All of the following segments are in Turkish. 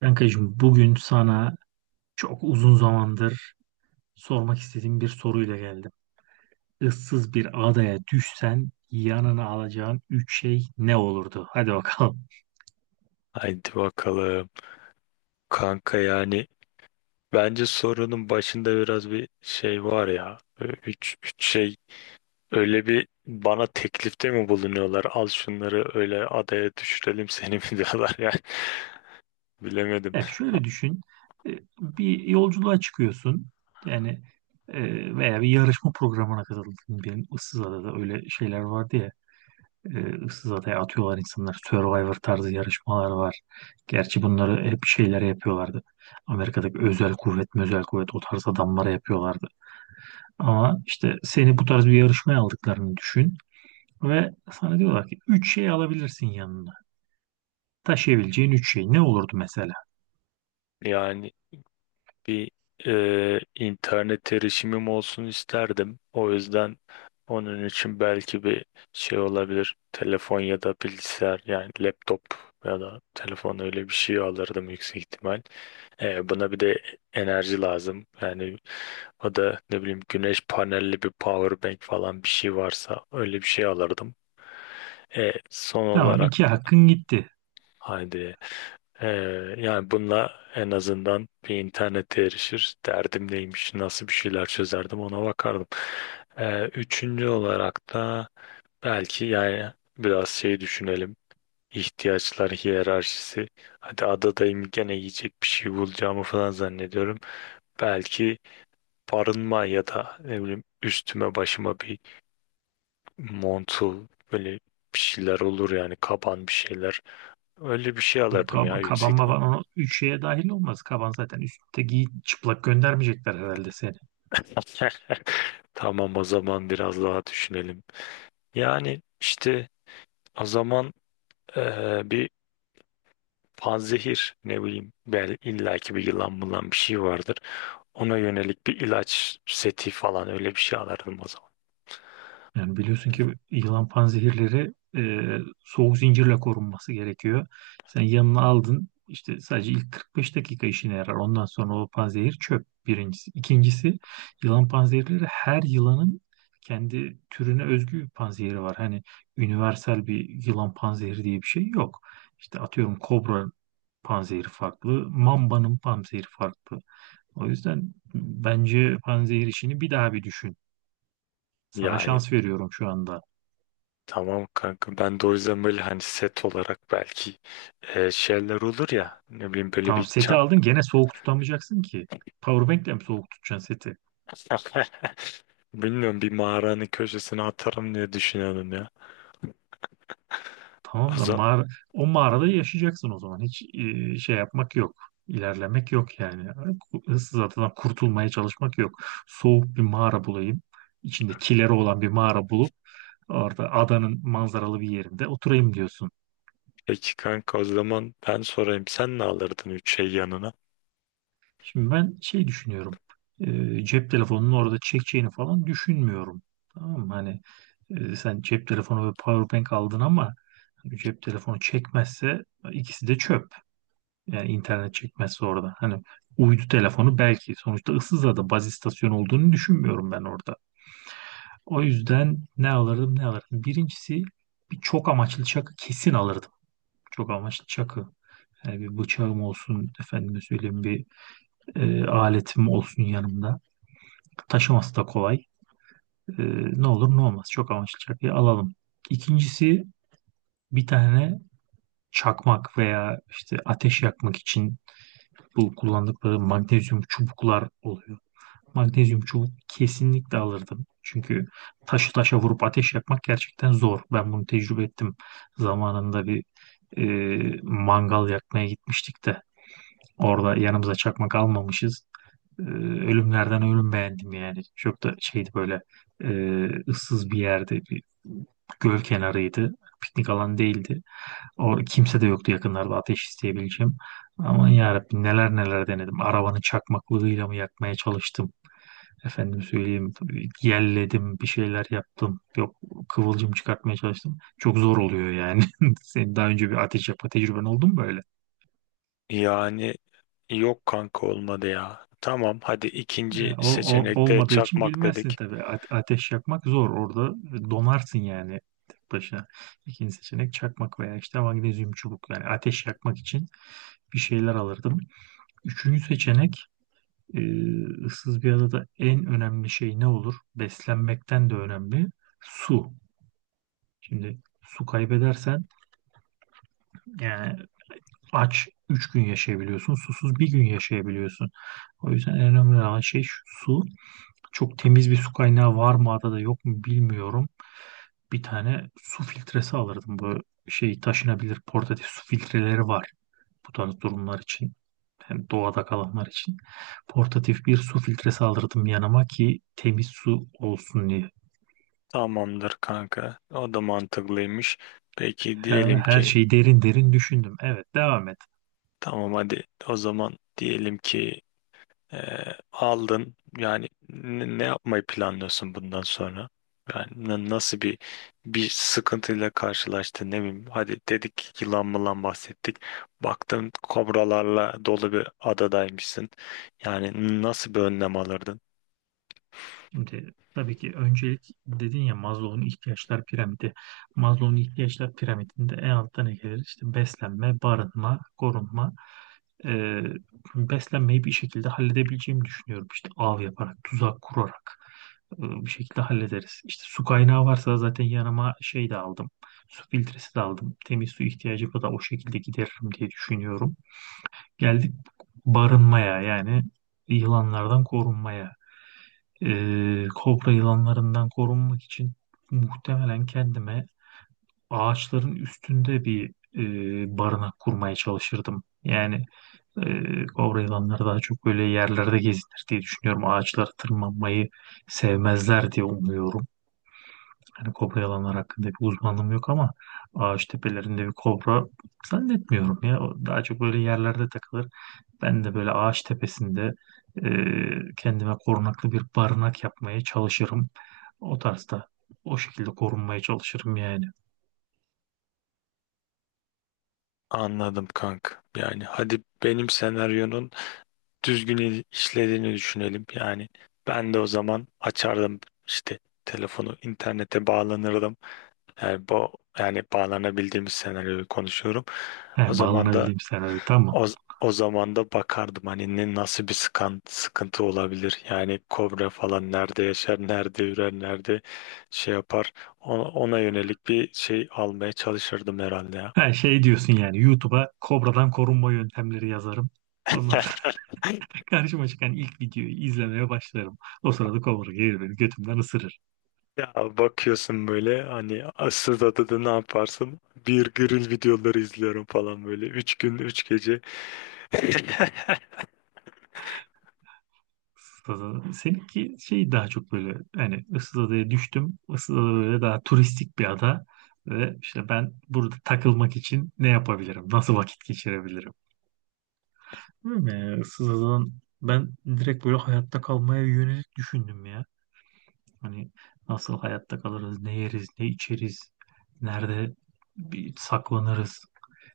Kankacığım bugün sana çok uzun zamandır sormak istediğim bir soruyla geldim. Issız bir adaya düşsen yanına alacağın üç şey ne olurdu? Hadi bakalım. Haydi bakalım. Kanka yani bence sorunun başında biraz bir şey var ya. Üç şey öyle bir bana teklifte mi bulunuyorlar? Al şunları öyle adaya düşürelim seni mi diyorlar yani. Bilemedim. Ya şöyle düşün. E, Bir yolculuğa çıkıyorsun. Yani, veya bir yarışma programına katıldın. Benim ıssız adada öyle şeyler vardı ya. E, ıssız adaya atıyorlar insanlar. Survivor tarzı yarışmalar var. Gerçi bunları hep şeylere yapıyorlardı. Amerika'daki özel kuvvet o tarz adamlara yapıyorlardı. Ama işte seni bu tarz bir yarışmaya aldıklarını düşün ve sana diyorlar ki üç şey alabilirsin yanına. Taşıyabileceğin 3 şey ne olurdu mesela? Yani bir internet erişimim olsun isterdim. O yüzden onun için belki bir şey olabilir. Telefon ya da bilgisayar yani laptop ya da telefon öyle bir şey alırdım yüksek ihtimal. Buna bir de enerji lazım. Yani o da ne bileyim güneş panelli bir power bank falan bir şey varsa öyle bir şey alırdım. Son Tamam, olarak iki hakkın gitti. haydi e, yani bununla en azından bir internete erişir. Derdim neymiş, nasıl bir şeyler çözerdim ona bakardım. Üçüncü olarak da belki yani biraz şey düşünelim. İhtiyaçlar hiyerarşisi. Hadi adadayım gene yiyecek bir şey bulacağımı falan zannediyorum belki barınma ya da ne bileyim üstüme başıma bir montul böyle bir şeyler olur yani kaban bir şeyler. Öyle bir şey Yok, alırdım ya yüksek kaban ihtimal. baban o üç şeye dahil olmaz. Kaban zaten üstte, giy, çıplak göndermeyecekler herhalde seni. Tamam o zaman biraz daha düşünelim. Yani işte o zaman bir panzehir ne bileyim bel illaki bir yılan bulan bir şey vardır. Ona yönelik bir ilaç seti falan öyle bir şey alırdım o zaman. Yani biliyorsun ki yılan panzehirleri soğuk zincirle korunması gerekiyor. Sen yanına aldın, işte sadece ilk 45 dakika işine yarar. Ondan sonra o panzehir çöp, birincisi. İkincisi, yılan panzehirleri, her yılanın kendi türüne özgü bir panzehiri var. Hani universal bir yılan panzehiri diye bir şey yok. İşte atıyorum, kobra panzehiri farklı, mambanın panzehiri farklı. O yüzden bence panzehir işini bir daha bir düşün. Sana Yani şans veriyorum şu anda. tamam kanka ben de o yüzden böyle hani set olarak belki şeyler olur ya ne bileyim böyle Tamam, bir seti çan aldın, gene soğuk tutamayacaksın ki. Powerbank'le mi soğuk tutacaksın seti? bilmiyorum bir mağaranın köşesine atarım diye düşünüyorum ya. Tamam O da zaman, mağara, o mağarada yaşayacaksın o zaman. Hiç şey yapmak yok. İlerlemek yok yani. Issız adadan kurtulmaya çalışmak yok. Soğuk bir mağara bulayım. İçinde kileri olan bir mağara bulup orada adanın manzaralı bir yerinde oturayım diyorsun. peki kanka o zaman ben sorayım sen ne alırdın üç şey yanına? Şimdi ben şey düşünüyorum. Cep telefonunun orada çekeceğini falan düşünmüyorum. Tamam mı? Hani sen cep telefonu ve powerbank aldın ama hani cep telefonu çekmezse ikisi de çöp. Yani internet çekmezse orada. Hani uydu telefonu belki, sonuçta Issızada baz istasyonu olduğunu düşünmüyorum ben orada. O yüzden ne alırdım ne alırdım. Birincisi, bir çok amaçlı çakı kesin alırdım. Çok amaçlı çakı. Yani bir bıçağım olsun, efendime söyleyeyim bir aletim olsun yanımda. Taşıması da kolay. Ee, ne olur ne olmaz. Çok amaçlı çakıyı alalım. İkincisi, bir tane çakmak veya işte ateş yakmak için bu kullandıkları magnezyum çubuklar oluyor. Magnezyum çubuk kesinlikle alırdım. Çünkü taşı taşa vurup ateş yakmak gerçekten zor. Ben bunu tecrübe ettim. Zamanında bir mangal yakmaya gitmiştik de orada yanımıza çakmak almamışız. e, ölümlerden ölüm beğendim yani. Çok da şeydi böyle, ıssız bir yerde, bir göl kenarıydı. Piknik alanı değildi. O kimse de yoktu yakınlarda ateş isteyebileceğim. Aman yarabbim, neler neler denedim. Arabanın çakmaklığıyla mı yakmaya çalıştım. Efendim söyleyeyim, tabii yelledim, bir şeyler yaptım. Yok, kıvılcım çıkartmaya çalıştım. Çok zor oluyor yani. Senin daha önce bir ateş yapma tecrüben oldu mu böyle? Yani yok kanka olmadı ya. Tamam hadi E, ikinci O, o- seçenekte olmadığı için çakmak bilmezsin dedik. tabii. Ateş yakmak zor. Orada donarsın yani, tek başına. İkinci seçenek, çakmak veya işte magnezyum çubuk. Yani ateş yakmak için bir şeyler alırdım. Üçüncü seçenek, e, ıssız bir adada en önemli şey ne olur? Beslenmekten de önemli. Su. Şimdi su kaybedersen yani, aç 3 gün yaşayabiliyorsun. Susuz bir gün yaşayabiliyorsun. O yüzden en önemli olan şey şu, su. Çok temiz bir su kaynağı var mı adada yok mu bilmiyorum. Bir tane su filtresi alırdım. Bu şey, taşınabilir, portatif su filtreleri var. Bu tarz durumlar için. Hem doğada kalanlar için. Portatif bir su filtresi alırdım yanıma ki temiz su olsun diye. Tamamdır kanka. O da mantıklıymış. Peki Her diyelim her ki şeyi derin derin düşündüm. Evet, devam et. tamam hadi o zaman diyelim ki e, aldın yani ne yapmayı planlıyorsun bundan sonra? Yani nasıl bir bir sıkıntıyla karşılaştın ne bileyim hadi dedik yılan mılan bahsettik baktın kobralarla dolu bir adadaymışsın yani nasıl bir önlem alırdın? Şimdi tabii ki öncelik, dedin ya, Maslow'un ihtiyaçlar piramidi. Maslow'un ihtiyaçlar piramidinde en altta ne gelir? İşte beslenme, barınma, korunma. Ee, beslenmeyi bir şekilde halledebileceğimi düşünüyorum. İşte av yaparak, tuzak kurarak bir şekilde hallederiz. İşte su kaynağı varsa zaten, yanıma şey de aldım. Su filtresi de aldım. Temiz su ihtiyacımı da o şekilde gideririm diye düşünüyorum. Geldik barınmaya, yani yılanlardan korunmaya. Kobra yılanlarından korunmak için muhtemelen kendime ağaçların üstünde bir barınak kurmaya çalışırdım. Yani, kobra yılanları daha çok böyle yerlerde gezinir diye düşünüyorum. Ağaçlara tırmanmayı sevmezler diye umuyorum. Hani kobra yılanlar hakkında bir uzmanlığım yok ama ağaç tepelerinde bir kobra zannetmiyorum ya. O daha çok böyle yerlerde takılır. Ben de böyle ağaç tepesinde kendime korunaklı bir barınak yapmaya çalışırım. O tarzda. O şekilde korunmaya çalışırım yani. Anladım kanka yani hadi benim senaryonun düzgün işlediğini düşünelim. Yani ben de o zaman açardım işte telefonu internete bağlanırdım. Yani bu yani bağlanabildiğimiz senaryoyu konuşuyorum. O He, zaman da bağlanabildiğim senaryo tamam. o, o zaman da bakardım hani ne nasıl bir sıkıntı olabilir. Yani kobra falan nerede yaşar, nerede ürer, nerede şey yapar. Ona yönelik bir şey almaya çalışırdım herhalde ya. Ha, şey diyorsun yani, YouTube'a kobradan korunma yöntemleri yazarım. Ondan sonra karşıma çıkan ilk videoyu izlemeye başlarım. O sırada kobra gelir beni götümden ısırır. Ya bakıyorsun böyle hani asıl adı da ne yaparsın? Bir grill videoları izliyorum falan böyle. Üç gün, üç gece. Seninki şey daha çok böyle, hani ıssız adaya düştüm. Issız ada böyle daha turistik bir ada. Ve işte ben burada takılmak için ne yapabilirim? Nasıl vakit geçirebilirim? Değil mi? Issız adadan ben direkt böyle hayatta kalmaya yönelik düşündüm ya. Hani nasıl hayatta kalırız, ne yeriz, ne içeriz, nerede bir saklanırız.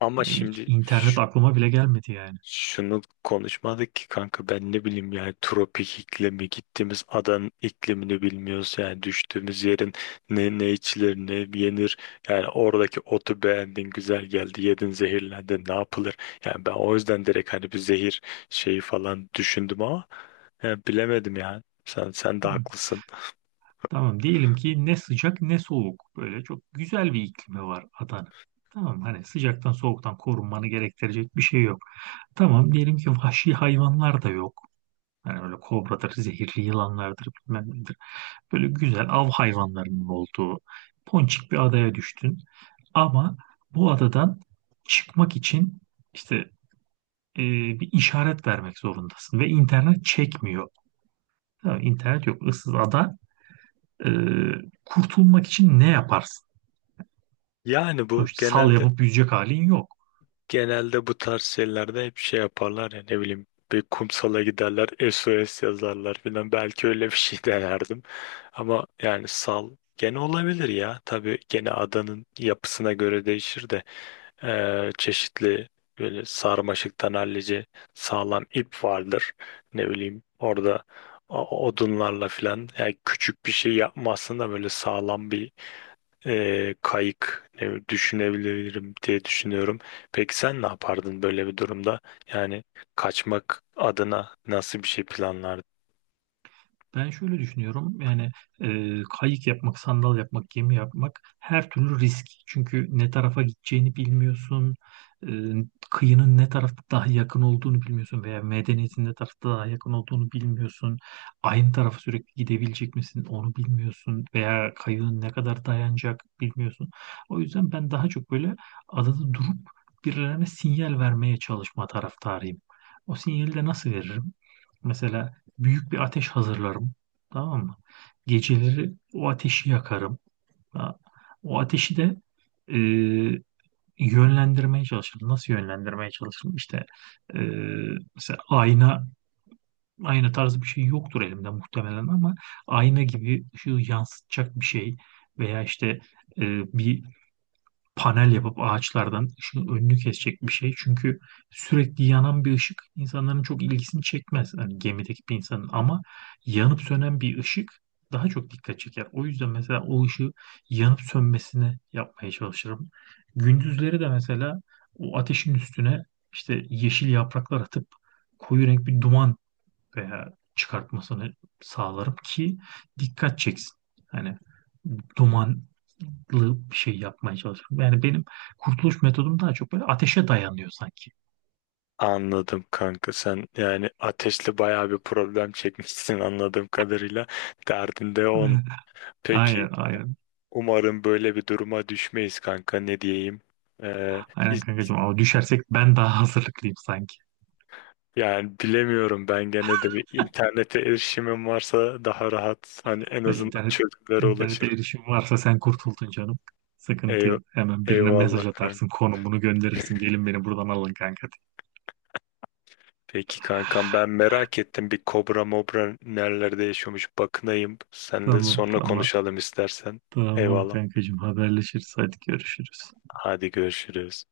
Ama Yani hiç şimdi internet aklıma bile gelmedi yani. şunu konuşmadık ki kanka ben ne bileyim yani tropik iklimi gittiğimiz adanın iklimini bilmiyoruz yani düştüğümüz yerin ne ne içilir ne yenir yani oradaki otu beğendin güzel geldi yedin zehirlendin ne yapılır yani ben o yüzden direkt hani bir zehir şeyi falan düşündüm ama ya bilemedim yani. Sen de Hı. haklısın. Tamam, diyelim ki ne sıcak ne soğuk. Böyle çok güzel bir iklimi var adanın. Tamam, hani sıcaktan soğuktan korunmanı gerektirecek bir şey yok. Tamam, diyelim ki vahşi hayvanlar da yok. Hani öyle kobradır, zehirli yılanlardır, bilmem nedir. Böyle güzel av hayvanlarının olduğu ponçik bir adaya düştün. Ama bu adadan çıkmak için işte e, bir işaret vermek zorundasın ve internet çekmiyor. Tamam, internet yok, ıssız ada. E, kurtulmak için ne yaparsın? Yani bu Sonuçta sal genelde yapıp yüzecek halin yok. genelde bu tarz şeylerde hep şey yaparlar ya ne bileyim bir kumsala giderler SOS yazarlar filan belki öyle bir şey denerdim. Ama yani sal gene olabilir ya. Tabii gene adanın yapısına göre değişir de çeşitli böyle sarmaşıktan hallice sağlam ip vardır. Ne bileyim orada odunlarla filan yani küçük bir şey yapmazsın da böyle sağlam bir kayık düşünebilirim diye düşünüyorum. Peki sen ne yapardın böyle bir durumda? Yani kaçmak adına nasıl bir şey planlardın? Ben şöyle düşünüyorum yani, kayık yapmak, sandal yapmak, gemi yapmak, her türlü risk. Çünkü ne tarafa gideceğini bilmiyorsun, e, kıyının ne tarafta daha yakın olduğunu bilmiyorsun veya medeniyetin ne tarafta daha yakın olduğunu bilmiyorsun. Aynı tarafa sürekli gidebilecek misin onu bilmiyorsun veya kayığın ne kadar dayanacak bilmiyorsun. O yüzden ben daha çok böyle adada durup birilerine sinyal vermeye çalışma taraftarıyım. O sinyali de nasıl veririm? Mesela büyük bir ateş hazırlarım. Tamam mı? Geceleri o ateşi yakarım. Ha, o ateşi de e, yönlendirmeye çalışırım. Nasıl yönlendirmeye çalışırım? İşte, e, mesela ayna tarzı bir şey yoktur elimde muhtemelen ama ayna gibi şu yansıtacak bir şey veya işte e, bir panel yapıp ağaçlardan ışığın önünü kesecek bir şey. Çünkü sürekli yanan bir ışık insanların çok ilgisini çekmez, hani gemideki bir insanın, ama yanıp sönen bir ışık daha çok dikkat çeker. O yüzden mesela o ışığı yanıp sönmesini yapmaya çalışırım. Gündüzleri de mesela o ateşin üstüne işte yeşil yapraklar atıp koyu renk bir duman veya çıkartmasını sağlarım ki dikkat çeksin. Hani dumanlı bir şey yapmaya çalışıyorum. Yani benim kurtuluş metodum daha çok böyle ateşe dayanıyor sanki. Anladım kanka sen yani ateşle bayağı bir problem çekmişsin anladığım kadarıyla. Derdin de on. Aynen, Peki aynen, aynen. umarım böyle bir duruma düşmeyiz kanka ne diyeyim. Ee, Aynen hiç- kankacığım, ama düşersek ben daha hazırlıklıyım sanki. yani bilemiyorum ben gene de bir internete erişimim varsa daha rahat hani en Ya azından internet, çözümlere internete ulaşırım. erişim varsa sen kurtuldun canım. Sıkıntı Eyv- yok. Hemen birine eyvallah mesaj kanka. atarsın, konumunu gönderirsin. Gelin beni buradan alın kanka, diye. Peki kankam ben merak ettim bir kobra mobra nerelerde yaşıyormuş bakınayım. Sen de Tamam, sonra tamam. konuşalım istersen. Tamam Eyvallah. kankacığım, haberleşiriz. Hadi görüşürüz. Hadi görüşürüz.